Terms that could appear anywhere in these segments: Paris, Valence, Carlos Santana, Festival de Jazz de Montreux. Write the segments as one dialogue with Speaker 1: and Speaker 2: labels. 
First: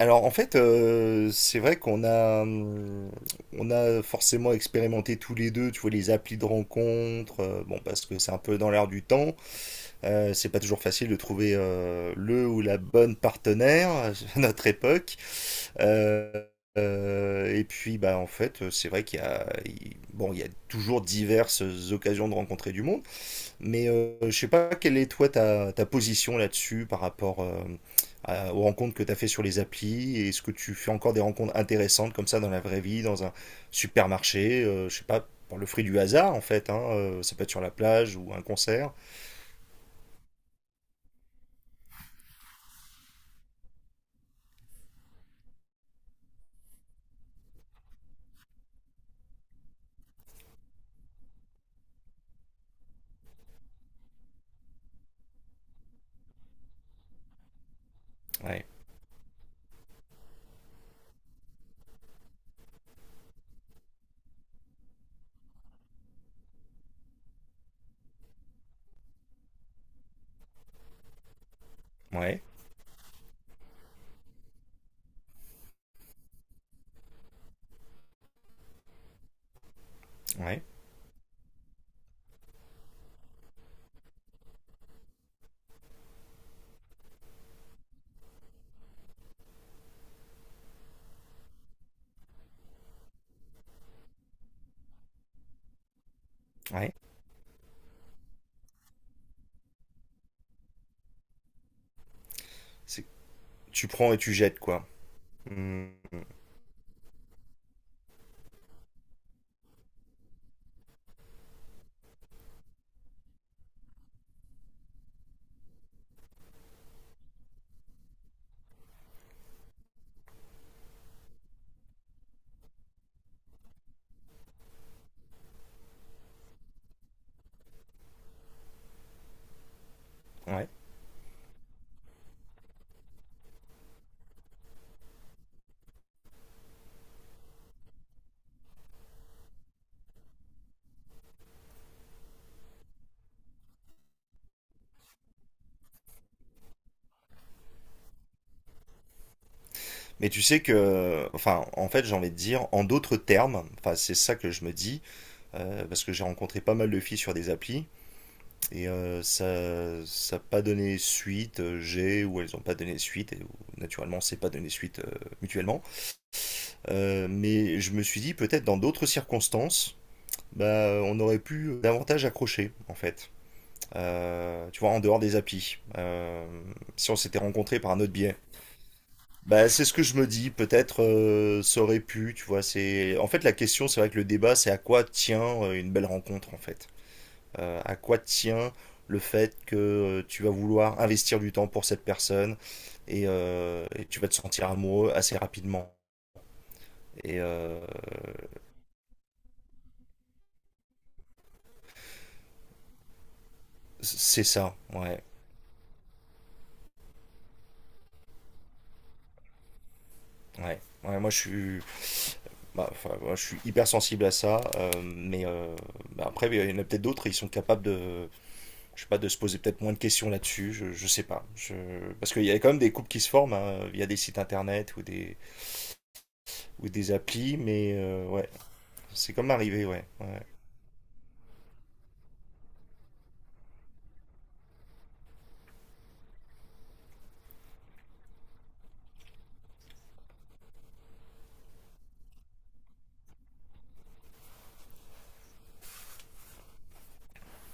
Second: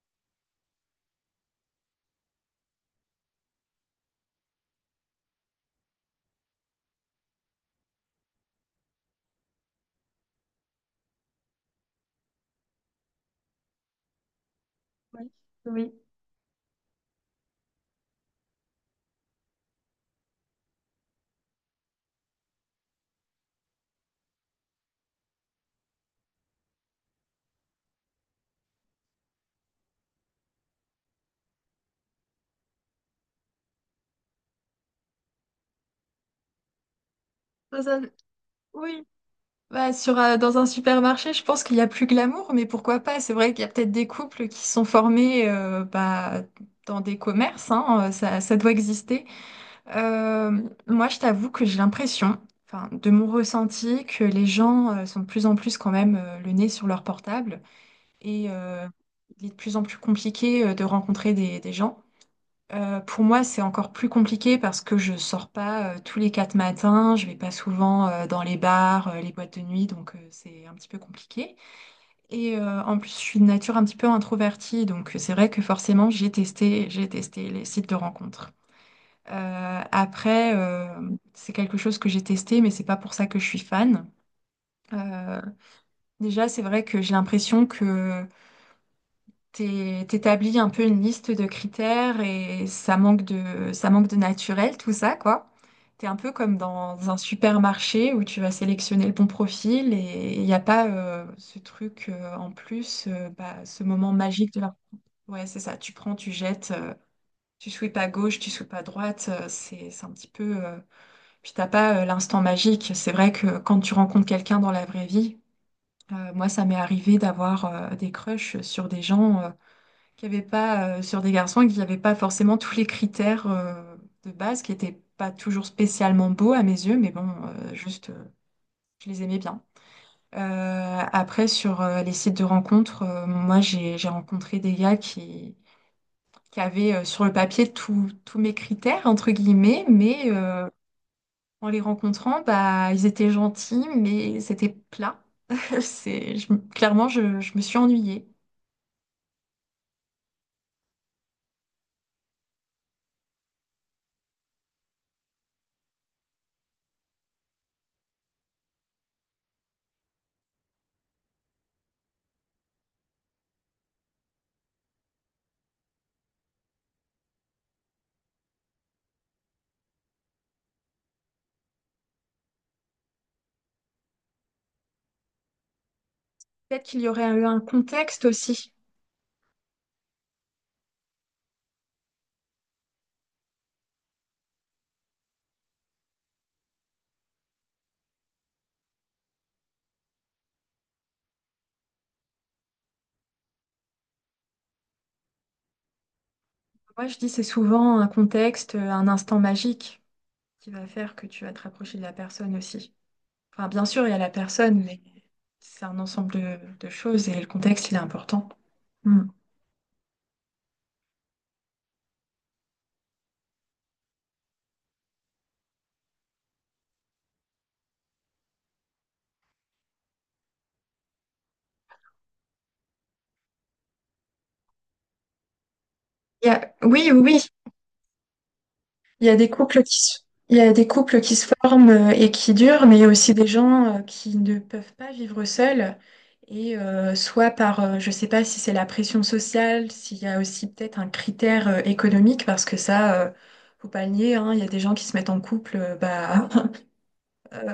Speaker 1: Alors en fait, c'est vrai qu'on a forcément expérimenté tous les deux, tu vois, les applis de rencontres, bon, parce que c'est un peu dans l'air du temps, c'est pas toujours facile de trouver le ou la bonne partenaire à notre époque.
Speaker 2: Oui. Oui.
Speaker 1: Euh, et puis, bah, en fait, c'est vrai qu'il y a, il- bon, il y a toujours diverses occasions de rencontrer du monde. Mais je sais pas quelle est toi ta position là-dessus par rapport aux rencontres que tu as fait sur les applis. Est-ce que tu fais encore des rencontres intéressantes comme ça dans la vraie vie, dans un supermarché, je sais pas, par le fruit du hasard en fait, hein, ça peut être sur la
Speaker 2: Dans un-
Speaker 1: plage ou un concert.
Speaker 2: oui. Bah, dans un supermarché, je pense qu'il y a plus glamour, mais pourquoi pas? C'est vrai qu'il y a peut-être des couples qui sont formés bah, dans des commerces, hein, ça doit exister. Euh, Moi, je t'avoue que j'ai l'impression, enfin, de mon ressenti, que les gens sont de plus en plus quand même le nez sur leur portable et
Speaker 1: Ouais,
Speaker 2: il est de plus en plus compliqué de rencontrer des gens. Pour moi, c'est encore plus compliqué parce que je sors pas tous les quatre matins, je vais pas souvent dans les bars, les boîtes de nuit, donc c'est un petit peu compliqué.
Speaker 1: ouais,
Speaker 2: Et en plus, je suis de nature un petit peu introvertie, donc c'est vrai que forcément, j'ai testé les sites de rencontres. Euh, après,
Speaker 1: ouais,
Speaker 2: euh, c'est quelque chose que j'ai testé, mais c'est pas pour ça que je suis fan. Euh, déjà, c'est vrai que j'ai l'impression que t'établis un peu une liste de critères et ça manque de naturel, tout ça, quoi. T'es un peu comme
Speaker 1: ouais.
Speaker 2: dans un supermarché où tu vas sélectionner le bon profil et il n'y a pas ce truc
Speaker 1: C'est-
Speaker 2: bah, ce
Speaker 1: Tu
Speaker 2: moment
Speaker 1: prends et tu
Speaker 2: magique
Speaker 1: jettes
Speaker 2: de la.
Speaker 1: quoi.
Speaker 2: Ouais, c'est ça,
Speaker 1: Hmm,
Speaker 2: tu prends, tu jettes, tu sweeps à gauche, tu sweeps à droite, c'est un petit peu. Puis t'as pas l'instant magique. C'est vrai que quand tu rencontres quelqu'un dans la vraie vie, moi ça m'est arrivé d'avoir des crushs sur des gens qu'il n'y avait pas sur des garçons, qu'il n'y avait pas forcément tous les critères de base qui n'étaient pas toujours spécialement beaux à mes yeux, mais bon, je les aimais bien.
Speaker 1: ouais.
Speaker 2: Après, sur les sites de rencontres, moi, j'ai rencontré des gars qui avaient sur le papier tous mes critères, entre guillemets, mais en les rencontrant, bah, ils étaient gentils, mais c'était plat. Clairement, je me suis ennuyée.
Speaker 1: Mais tu sais que, enfin, en fait, j'ai envie de dire, en d'autres termes, enfin, c'est ça que je me dis, parce que j'ai rencontré pas mal de filles sur des applis. Et ça n'a pas donné suite, ou elles n'ont pas donné suite, et naturellement c'est pas donné suite mutuellement. Mais je me suis dit peut-être dans d'autres circonstances, bah, on aurait pu davantage accrocher en fait. Tu vois, en dehors des applis.
Speaker 2: Peut-être qu'il y
Speaker 1: Si on
Speaker 2: aurait
Speaker 1: s'était
Speaker 2: eu un
Speaker 1: rencontrés par un autre
Speaker 2: contexte
Speaker 1: biais.
Speaker 2: aussi.
Speaker 1: Bah, c'est ce que je me dis, peut-être ça aurait pu, tu vois, c'est... En fait la question, c'est vrai que le débat, c'est à quoi tient une belle rencontre en fait, à quoi tient le fait que tu vas vouloir investir du temps pour cette personne et tu vas te sentir amoureux assez rapidement.
Speaker 2: Moi, je dis
Speaker 1: Et
Speaker 2: c'est souvent un contexte, un instant magique qui va faire que tu vas te rapprocher de la personne aussi. Enfin, bien sûr, il y a la
Speaker 1: c'est ça,
Speaker 2: personne, mais
Speaker 1: ouais,
Speaker 2: c'est un ensemble de choses et le contexte, il est important. Hmm.
Speaker 1: ouais. Ouais, moi je suis, bah, enfin, moi, je suis hyper sensible à ça, mais bah, après il y en a peut-être d'autres, ils sont capables de, je sais pas, de se poser peut-être moins de questions là-dessus, je sais pas, je... parce qu'il y a quand même des couples qui se forment hein, via des sites internet ou
Speaker 2: Oui,
Speaker 1: des
Speaker 2: oui, oui.
Speaker 1: applis, mais ouais,
Speaker 2: Il y
Speaker 1: c'est
Speaker 2: a des
Speaker 1: comme
Speaker 2: couples
Speaker 1: arrivé,
Speaker 2: qui
Speaker 1: ouais,
Speaker 2: se,
Speaker 1: ouais.
Speaker 2: il y a des couples qui se forment et qui durent, mais il y a aussi des gens qui ne peuvent pas vivre seuls. Et soit par, je ne sais pas si c'est la pression sociale, s'il y a aussi peut-être un critère économique, parce que ça, faut pas le nier, hein, il y a des gens qui se mettent en couple bah,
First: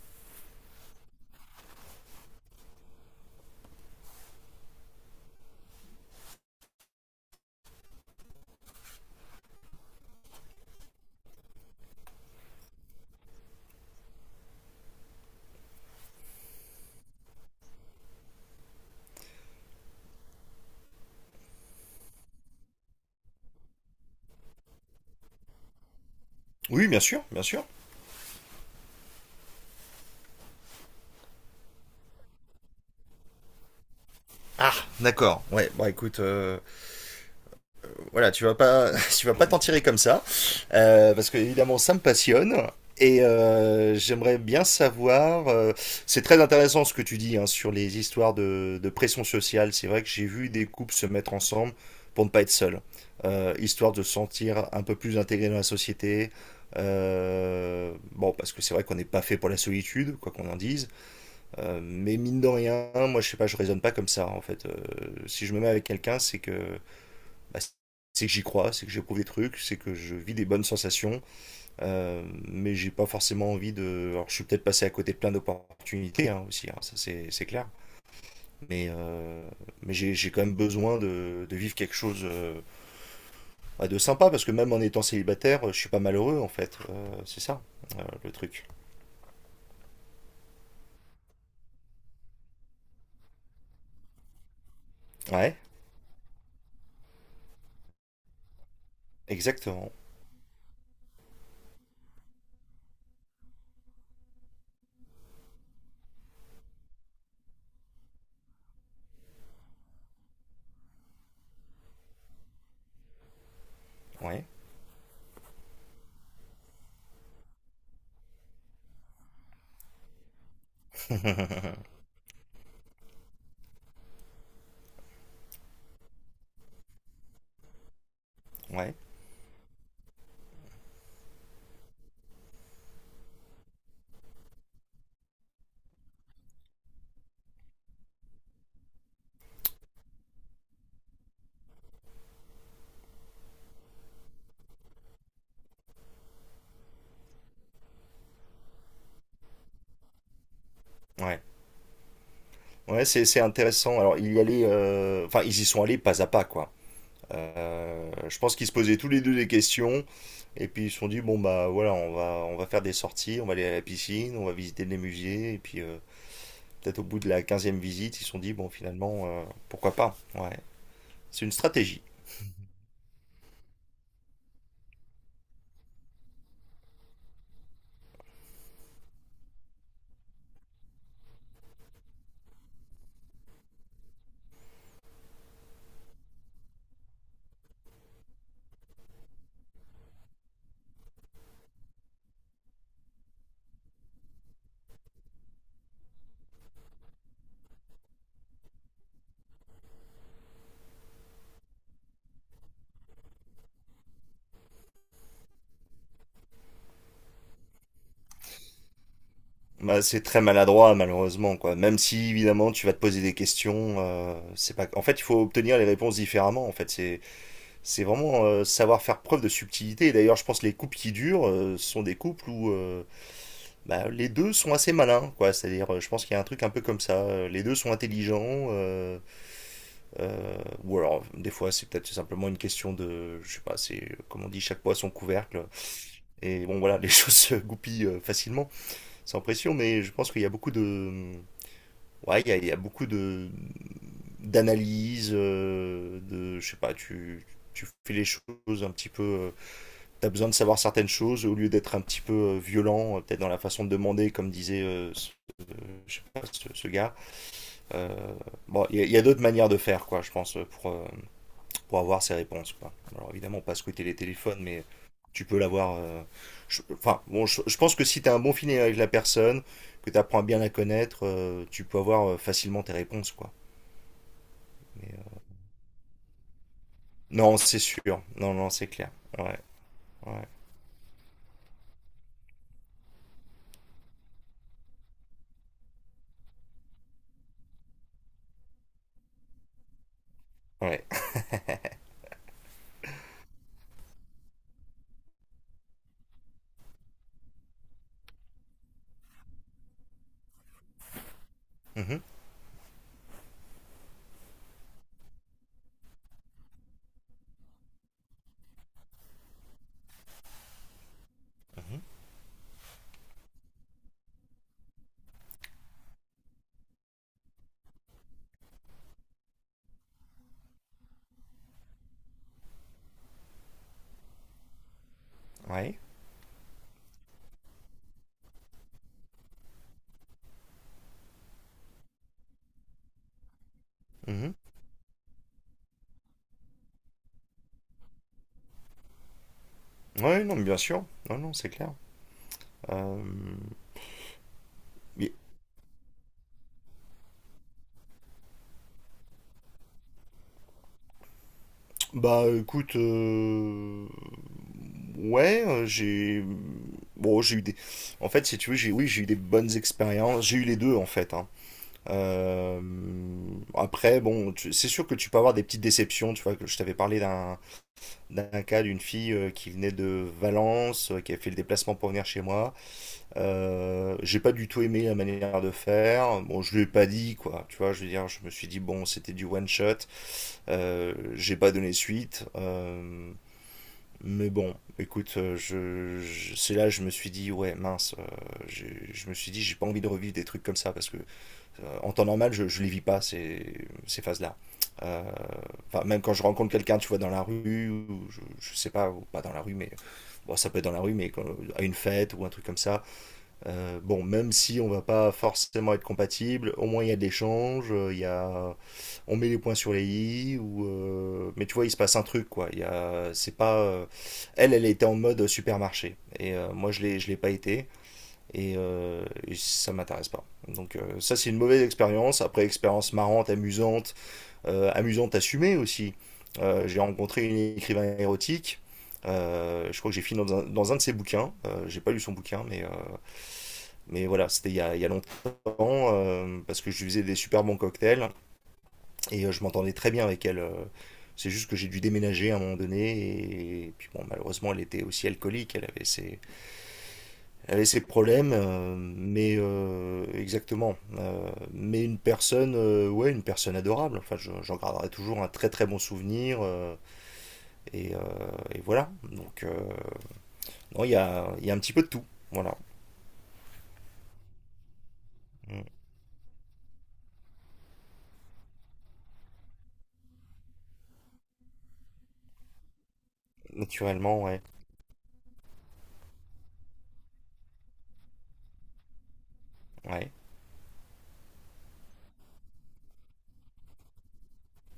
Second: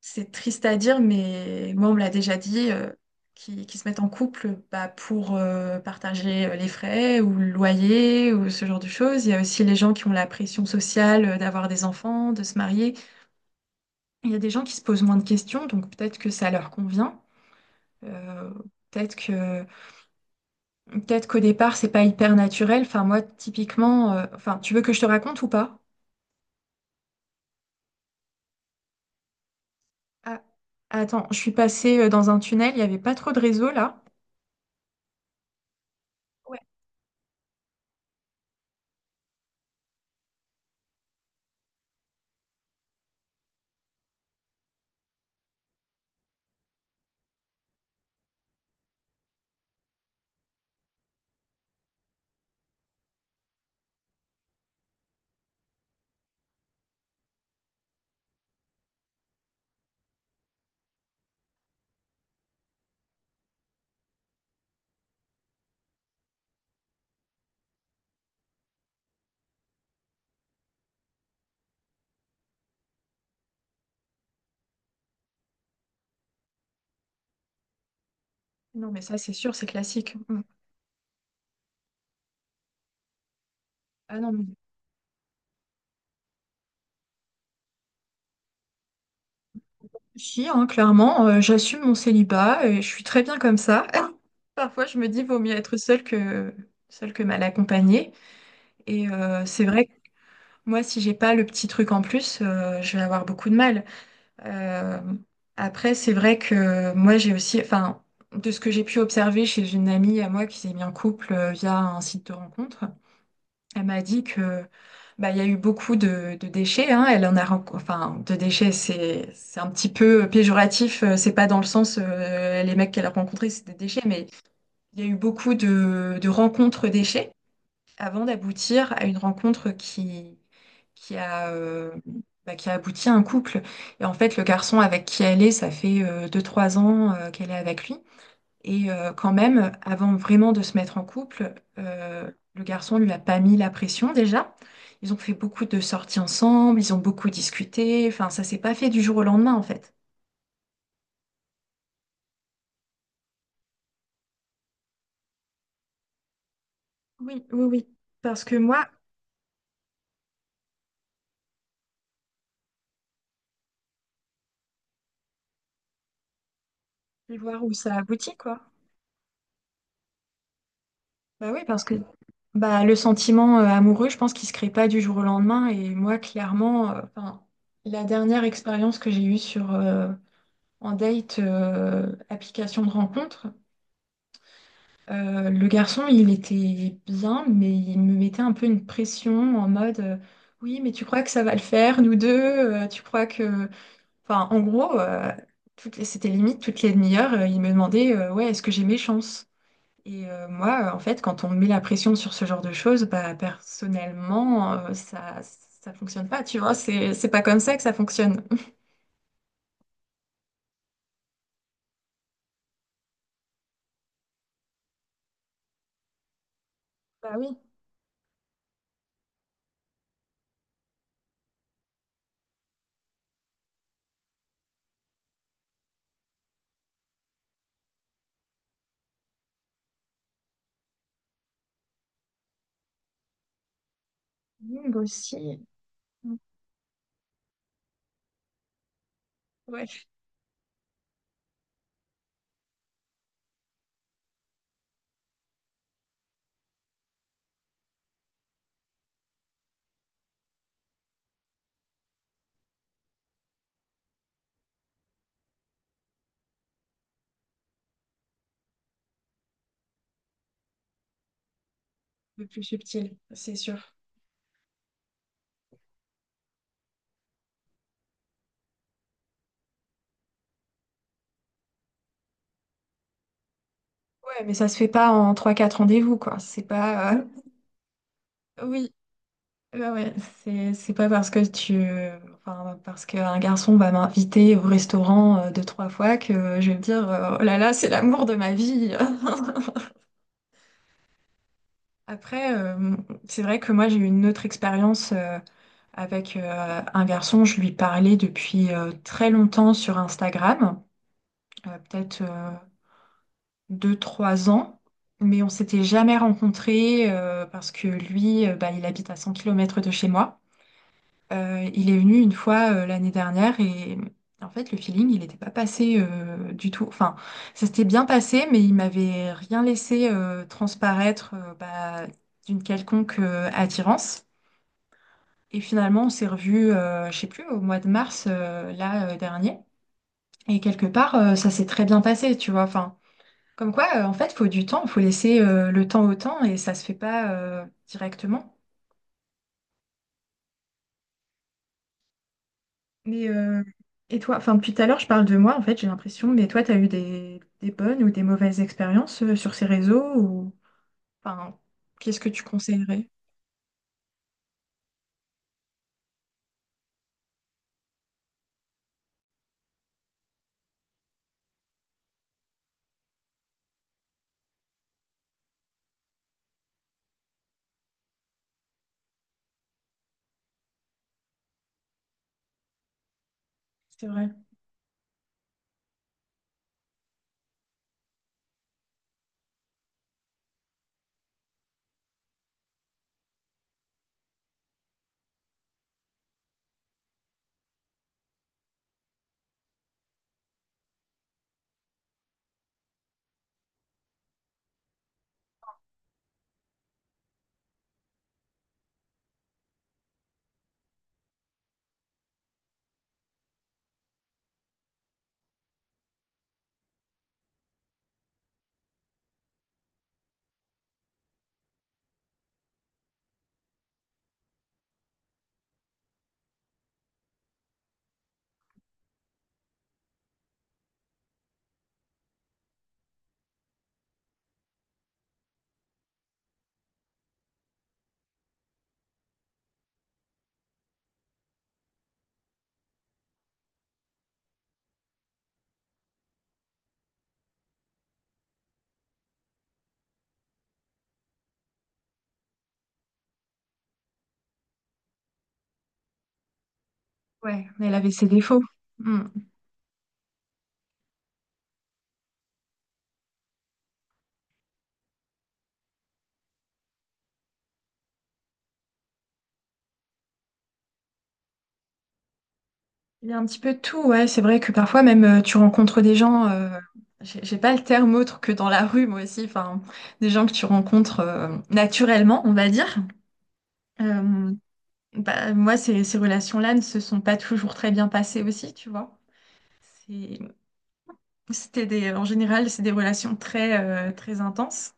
Speaker 2: C'est triste à dire, mais moi, on me l'a déjà dit, qui se mettent en couple bah, pour partager les frais ou le loyer ou ce genre de choses. Il y a aussi les gens qui ont la pression sociale d'avoir des enfants, de se marier. Il y a des gens qui se posent moins de questions, donc peut-être que ça leur convient. Euh, peut-être que, peut-être qu'au départ, c'est pas hyper naturel. Enfin, moi, typiquement, enfin, tu veux que je te raconte ou pas?
Speaker 1: Oui, bien sûr, bien sûr.
Speaker 2: Ah, attends, je suis passée dans un tunnel, il n'y avait pas trop de réseau là.
Speaker 1: Ah, d'accord. Ouais, bon écoute,
Speaker 2: Ouais.
Speaker 1: voilà, tu vas pas, tu vas pas t'en tirer comme ça, parce que évidemment ça me passionne. Et j'aimerais bien savoir, c'est très intéressant ce que tu dis hein, sur les histoires de pression sociale. C'est vrai que j'ai vu des couples se mettre ensemble pour ne pas être seuls, histoire de se sentir un peu plus intégré dans la société. Bon, parce que c'est vrai qu'on n'est pas fait pour la solitude, quoi qu'on en dise. Mais mine de rien, moi je sais pas, je raisonne pas comme ça en fait. Si je me mets avec quelqu'un, c'est que bah, c'est que j'y crois, c'est que j'éprouve des trucs, c'est que je vis des bonnes sensations, mais j'ai pas forcément envie de. Alors je suis peut-être passé à côté de plein d'opportunités hein, aussi, hein, ça c'est clair. Mais
Speaker 2: Non, mais ça, c'est
Speaker 1: euh,
Speaker 2: sûr, c'est
Speaker 1: mais
Speaker 2: classique.
Speaker 1: j'ai
Speaker 2: Mm.
Speaker 1: quand même besoin de vivre quelque chose bah, de
Speaker 2: Ah
Speaker 1: sympa
Speaker 2: non, mais
Speaker 1: parce que même en étant célibataire, je suis pas malheureux en fait. C'est ça le truc.
Speaker 2: si, hein, clairement, j'assume mon célibat et je suis très bien comme ça. Parfois, je me dis, vaut mieux
Speaker 1: Ouais,
Speaker 2: être seule que mal accompagnée. Et c'est vrai que
Speaker 1: exactement.
Speaker 2: moi, si j'ai pas le petit truc en plus, je vais avoir beaucoup de mal. Euh, c'est vrai que moi, j'ai aussi, enfin, de ce que j'ai pu observer chez une amie à moi qui s'est mis en couple via un site de rencontre. Elle m'a dit
Speaker 1: Ouais,
Speaker 2: que bah, il y a eu beaucoup de déchets, hein. Elle en a, ren- enfin, de déchets, c'est un petit peu péjoratif. C'est pas dans le sens les mecs qu'elle a rencontrés, c'est des déchets, mais il y a eu beaucoup de rencontres déchets avant d'aboutir
Speaker 1: ouais,
Speaker 2: à une rencontre qui qui a euh, qui a abouti à un couple. Et en fait, le garçon avec qui elle est, ça fait deux trois ans qu'elle est avec lui. Et quand même, avant vraiment de se mettre en couple, le garçon lui a pas mis la pression déjà. Ils ont fait beaucoup de sorties ensemble, ils ont beaucoup discuté. Enfin, ça s'est pas fait du jour au lendemain en fait.
Speaker 1: ouais. Ouais, c'est intéressant. Alors, il y allait, enfin, ils y sont allés pas à pas, quoi.
Speaker 2: Oui, oui, oui.
Speaker 1: Je
Speaker 2: Parce
Speaker 1: pense
Speaker 2: que
Speaker 1: qu'ils se
Speaker 2: moi,
Speaker 1: posaient tous les deux des questions, et puis ils se sont dit, bon, bah voilà, on va faire des sorties, on va aller à la piscine, on va visiter les musées, et puis peut-être au bout de
Speaker 2: je vais
Speaker 1: la
Speaker 2: voir où
Speaker 1: quinzième
Speaker 2: ça
Speaker 1: visite, ils se
Speaker 2: aboutit,
Speaker 1: sont dit,
Speaker 2: quoi.
Speaker 1: bon, finalement, pourquoi pas? Ouais, c'est
Speaker 2: Bah
Speaker 1: une
Speaker 2: oui, parce que
Speaker 1: stratégie.
Speaker 2: bah, le sentiment amoureux, je pense qu'il se crée pas du jour au lendemain. Et moi, clairement, enfin, la dernière expérience que j'ai eue sur en date application de rencontre, le garçon, il était bien, mais il me mettait un peu une pression en mode oui, mais tu crois que ça va le faire, nous deux? Tu crois que. Enfin, en gros, c'était limite toutes les demi-heures, il me demandait ouais, est-ce que j'ai mes chances? Et moi, en fait, quand on me met la pression sur ce genre de choses, bah, personnellement, ça fonctionne pas, tu vois, c'est pas comme ça que ça fonctionne.
Speaker 1: Bah, c'est très maladroit, malheureusement, quoi. Même si, évidemment, tu vas te poser des questions, c'est pas... En fait, il faut obtenir les réponses différemment, en fait. C'est
Speaker 2: Bah oui,
Speaker 1: C'est vraiment savoir faire preuve de subtilité. Et d'ailleurs, je pense que les couples qui durent sont des couples où bah, les deux sont assez malins, quoi. C'est-à-dire, je pense qu'il y a un truc un peu comme ça. Les deux sont intelligents, euh, ou alors des fois c'est peut-être simplement une question de, je sais pas, c'est comme on dit, chaque
Speaker 2: moi
Speaker 1: poids son
Speaker 2: aussi.
Speaker 1: couvercle. Et bon, voilà, les choses se goupillent facilement, sans pression. Mais
Speaker 2: Ouais,
Speaker 1: je pense qu'il y a beaucoup de, ouais, il y a beaucoup de d'analyse, de, je sais pas, tu fais les choses un petit peu. T'as besoin de savoir certaines choses au lieu d'être un petit peu violent, peut-être dans la façon de demander, comme disait euh, je sais pas, ce gars. Euh, bon, y a d'autres manières de faire, quoi, je pense, pour avoir ces
Speaker 2: le plus
Speaker 1: réponses, quoi.
Speaker 2: subtil,
Speaker 1: Alors
Speaker 2: c'est
Speaker 1: évidemment, pas
Speaker 2: sûr.
Speaker 1: squatter les téléphones, mais tu peux l'avoir. Enfin, bon, je pense que si t'as un bon feeling avec la personne, que t'apprends à bien la connaître, tu peux avoir facilement tes réponses, quoi.
Speaker 2: Ouais, mais ça se fait pas
Speaker 1: Mais,
Speaker 2: en trois quatre rendez-vous, quoi. C'est pas.
Speaker 1: non, c'est sûr. Non, non, c'est
Speaker 2: Oui,
Speaker 1: clair. Ouais,
Speaker 2: ouais, ouais.
Speaker 1: ouais,
Speaker 2: C'est pas parce que tu. Enfin, parce qu'un garçon va m'inviter au restaurant deux, trois fois que je vais me dire, oh là là, c'est l'amour de ma vie.
Speaker 1: ouais.
Speaker 2: Après, c'est vrai que moi, j'ai eu une autre expérience avec un garçon. Je lui parlais depuis très longtemps sur Instagram. Euh,
Speaker 1: Mhm,
Speaker 2: peut-être. euh, deux, trois ans, mais on s'était jamais rencontrés parce que lui, bah, il habite à 100 km de chez moi. Il est
Speaker 1: mhm,
Speaker 2: venu une fois l'année dernière et en fait, le feeling, il n'était pas passé du tout. Enfin, ça s'était bien passé, mais il m'avait rien laissé transparaître d'une quelconque attirance. Et
Speaker 1: ouais.
Speaker 2: finalement, on s'est revus, je sais plus, au mois de mars là dernier. Et quelque part, ça s'est très bien passé, tu vois. Enfin, comme quoi, en fait, il faut
Speaker 1: Mhm.
Speaker 2: du temps, il faut laisser le temps au temps et ça se fait pas directement.
Speaker 1: Ouais, non, mais bien sûr. Non, non, c'est clair. Euh,
Speaker 2: Mais et toi, enfin depuis tout à l'heure, je parle
Speaker 1: mais-
Speaker 2: de moi, en fait, j'ai l'impression, mais toi, tu as eu des bonnes ou des mauvaises expériences sur ces réseaux ou enfin, qu'est-ce que tu
Speaker 1: Bah, écoute,
Speaker 2: conseillerais?
Speaker 1: ouais, bon, en fait, si tu veux, oui, j'ai eu des bonnes expériences. J'ai eu les deux, en fait. Hein. Euh, Après, bon, c'est sûr que tu peux avoir des petites déceptions. Tu vois, que je t'avais parlé d'un d'un cas d'une fille qui venait de Valence, qui a fait le déplacement pour venir chez moi.
Speaker 2: C'est vrai.
Speaker 1: J'ai pas du tout aimé la manière de faire. Bon, je lui ai pas dit, quoi. Tu vois, je veux dire, je me suis dit, bon, c'était du one shot. J'ai pas donné suite. Mais bon, écoute, c'est là que je me suis dit, ouais, mince, je me suis dit, j'ai pas envie de revivre des trucs comme ça parce que en temps normal, je les vis pas ces phases-là. Euh, Enfin, même quand je rencontre quelqu'un, tu vois, dans la rue, ou je sais pas, ou pas dans la rue, mais bon, ça peut être dans la rue, mais à une fête ou un truc comme ça. Bon, même si on va pas forcément être compatible, au moins il y a de l'échange, il y a, on met les points sur les i ou mais tu vois, il se passe un truc, quoi. Il y a, c'est pas elle était en mode supermarché, et moi je l'ai pas été, et ça m'intéresse pas. Donc ça c'est une mauvaise expérience. Après, expérience marrante, amusante, amusante assumée aussi. J'ai rencontré une écrivain érotique. Je crois que j'ai fini dans un de ses bouquins. J'ai pas lu son bouquin, mais voilà, c'était il y a longtemps parce que je lui faisais des super bons cocktails et je m'entendais très bien avec elle. C'est juste que j'ai dû déménager à un moment donné et puis, bon, malheureusement elle était aussi alcoolique,
Speaker 2: Ouais,
Speaker 1: elle avait
Speaker 2: mais elle
Speaker 1: ses
Speaker 2: avait ses
Speaker 1: problèmes,
Speaker 2: défauts.
Speaker 1: euh,
Speaker 2: Hmm.
Speaker 1: mais euh, exactement. Mais une personne, ouais, une personne adorable. Enfin, j'en garderai toujours un très très bon souvenir, et, euh, et voilà. Donc non, il y a un petit peu de tout, voilà.
Speaker 2: Il y a un petit peu de tout, ouais. C'est vrai que parfois même tu
Speaker 1: Mm.
Speaker 2: rencontres des gens, j'ai pas le terme autre que dans la rue, moi aussi, enfin, des gens que tu rencontres naturellement, on va dire.
Speaker 1: Naturellement,
Speaker 2: Euh,
Speaker 1: ouais,
Speaker 2: Bah, moi, ces relations-là ne se sont pas toujours très bien passées aussi, tu vois.
Speaker 1: ouais,
Speaker 2: C'est- C'était des, en général, c'est des relations très, très intenses,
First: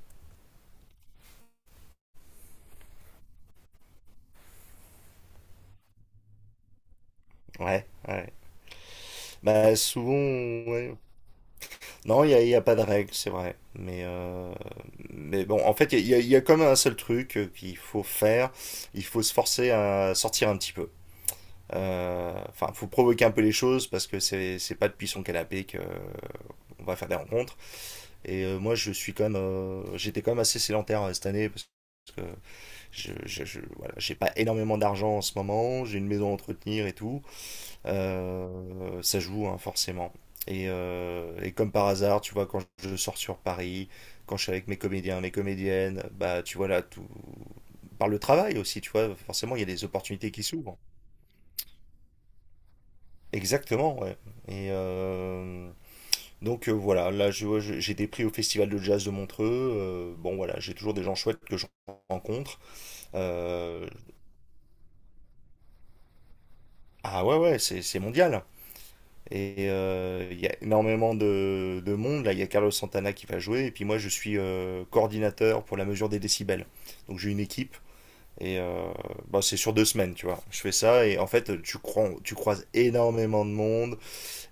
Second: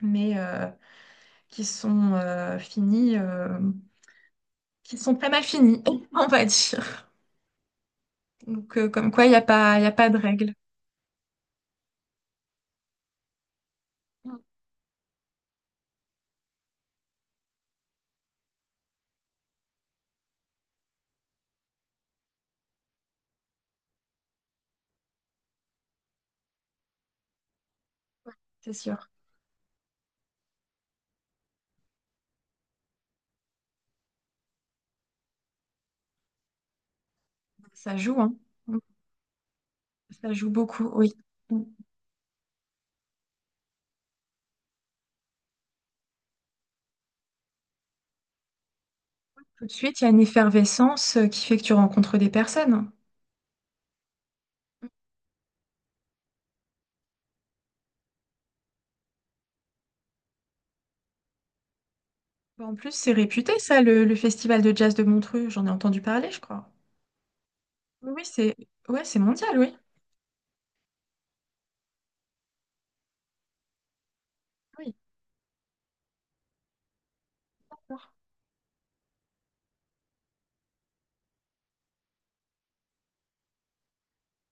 Speaker 2: mais qui sont finies, qui sont pas mal finies, on va dire.
Speaker 1: ouais, ouais.
Speaker 2: Donc, comme quoi, il n'y a
Speaker 1: Bah
Speaker 2: pas, il a pas
Speaker 1: souvent,
Speaker 2: de règle.
Speaker 1: ouais, non, il y a pas de règle, c'est vrai. Mais bon, en fait, comme un seul truc qu'il faut faire. Il faut se forcer à sortir un petit peu. Enfin, il faut provoquer un peu les choses parce que c'est pas depuis son canapé que on va faire des rencontres. Et
Speaker 2: C'est
Speaker 1: moi, je
Speaker 2: sûr.
Speaker 1: suis quand même, j'étais quand même assez sédentaire cette année parce que voilà, j'ai pas énormément d'argent en ce moment. J'ai une maison à entretenir et tout.
Speaker 2: Ça joue, hein.
Speaker 1: Ça joue, hein, forcément.
Speaker 2: Ça joue
Speaker 1: Et,
Speaker 2: beaucoup, oui.
Speaker 1: euh, et
Speaker 2: Tout
Speaker 1: comme par hasard, tu vois, quand je sors sur Paris, quand je suis avec mes comédiens, mes comédiennes, bah tu vois là, tout... par le travail aussi, tu vois, forcément, il y a
Speaker 2: de
Speaker 1: des
Speaker 2: suite, il y a une
Speaker 1: opportunités qui s'ouvrent.
Speaker 2: effervescence qui fait que tu rencontres des personnes.
Speaker 1: Exactement, ouais. Et euh, donc voilà, là, j'ai des prix au Festival de Jazz de Montreux. Bon, voilà, j'ai toujours des gens chouettes que je rencontre.
Speaker 2: En plus, c'est réputé, ça,
Speaker 1: Euh,
Speaker 2: le festival de jazz de Montreux. J'en ai entendu parler, je crois.
Speaker 1: ah ouais, ouais, c'est
Speaker 2: Oui, oui,
Speaker 1: mondial.
Speaker 2: c'est ouais, c'est mondial,
Speaker 1: Et
Speaker 2: oui.
Speaker 1: il y a énormément de monde. Là, il y a Carlos Santana qui va jouer. Et puis moi, je suis
Speaker 2: Oui,
Speaker 1: coordinateur pour la mesure des décibels. Donc j'ai une équipe.
Speaker 2: d'accord.
Speaker 1: Et bah, c'est sur deux semaines, tu vois. Je fais ça et en fait, tu croises énormément de monde.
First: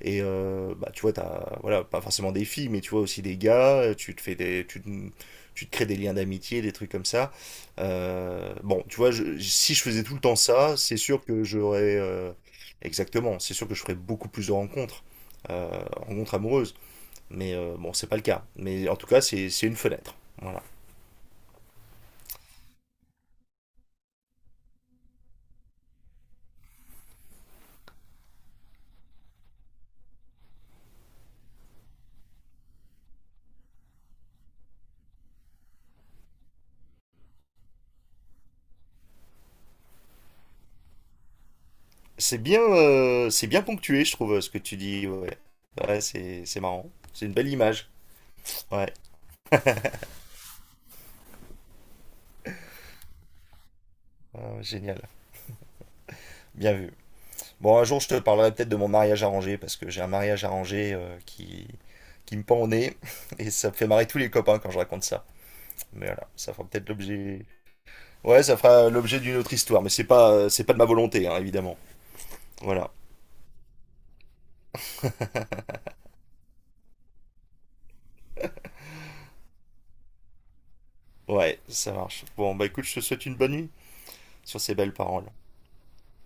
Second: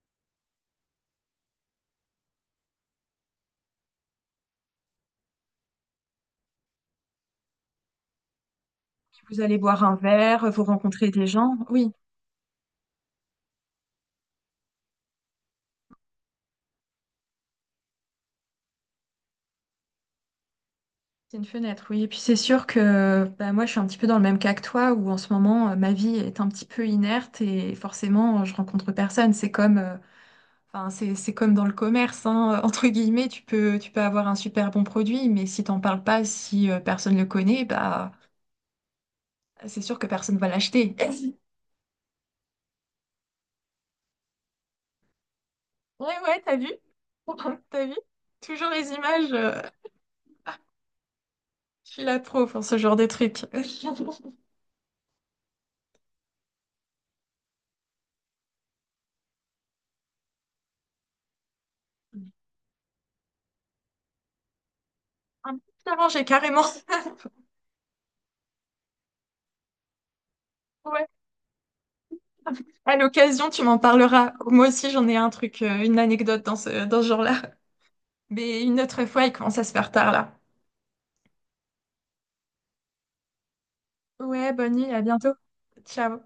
Speaker 1: Et bah, tu vois, t'as, voilà, pas forcément des filles, mais tu vois aussi des gars, tu te crées des liens d'amitié, des trucs comme ça. Bon, tu vois,
Speaker 2: Vous allez
Speaker 1: si je
Speaker 2: boire un
Speaker 1: faisais tout le temps
Speaker 2: verre, vous
Speaker 1: ça, c'est
Speaker 2: rencontrez
Speaker 1: sûr
Speaker 2: des
Speaker 1: que
Speaker 2: gens. Oui,
Speaker 1: j'aurais, exactement, c'est sûr que je ferais beaucoup plus de rencontres, euh, rencontres amoureuses. Mais bon, c'est pas le cas. Mais en tout cas, c'est une fenêtre. Voilà.
Speaker 2: c'est une fenêtre, oui. Et puis c'est sûr que bah, moi, je suis un petit peu dans le même cas que toi, où en ce moment, ma vie est un petit peu inerte et forcément, je rencontre personne. C'est comme dans le commerce, hein, entre guillemets, tu peux avoir un super bon produit, mais si t'en parles pas, si personne le connaît, bah, c'est sûr que personne va l'acheter.
Speaker 1: C'est bien ponctué, je trouve, ce que tu dis. Ouais, ouais,
Speaker 2: Ouais, ouais,
Speaker 1: c'est,
Speaker 2: t'as
Speaker 1: c'est
Speaker 2: vu?
Speaker 1: marrant. C'est une belle
Speaker 2: T'as
Speaker 1: image.
Speaker 2: vu? Toujours
Speaker 1: Ouais,
Speaker 2: les images. Je suis là trop pour ce genre de truc. Un
Speaker 1: ah, génial. Bien vu. Bon, un jour, je te parlerai peut-être de mon mariage arrangé, parce que j'ai un mariage arrangé qui me pend au nez, et ça me fait marrer tous les copains quand je raconte ça.
Speaker 2: petit
Speaker 1: Mais
Speaker 2: arrangé,
Speaker 1: voilà, ça
Speaker 2: carrément.
Speaker 1: fera peut-être l'objet. Ouais, ça fera l'objet d'une autre histoire, mais c'est pas de ma
Speaker 2: Ouais.
Speaker 1: volonté, hein, évidemment. Voilà,
Speaker 2: À l'occasion, tu m'en parleras. Moi aussi, j'en ai un truc, une anecdote dans dans ce genre-là. Mais une autre fois, il commence à se faire tard là.
Speaker 1: ouais, ça marche. Bon, bah écoute, je te souhaite une bonne nuit
Speaker 2: Ouais,
Speaker 1: sur
Speaker 2: bonne
Speaker 1: ces
Speaker 2: nuit,
Speaker 1: belles
Speaker 2: à
Speaker 1: paroles.
Speaker 2: bientôt. Ciao.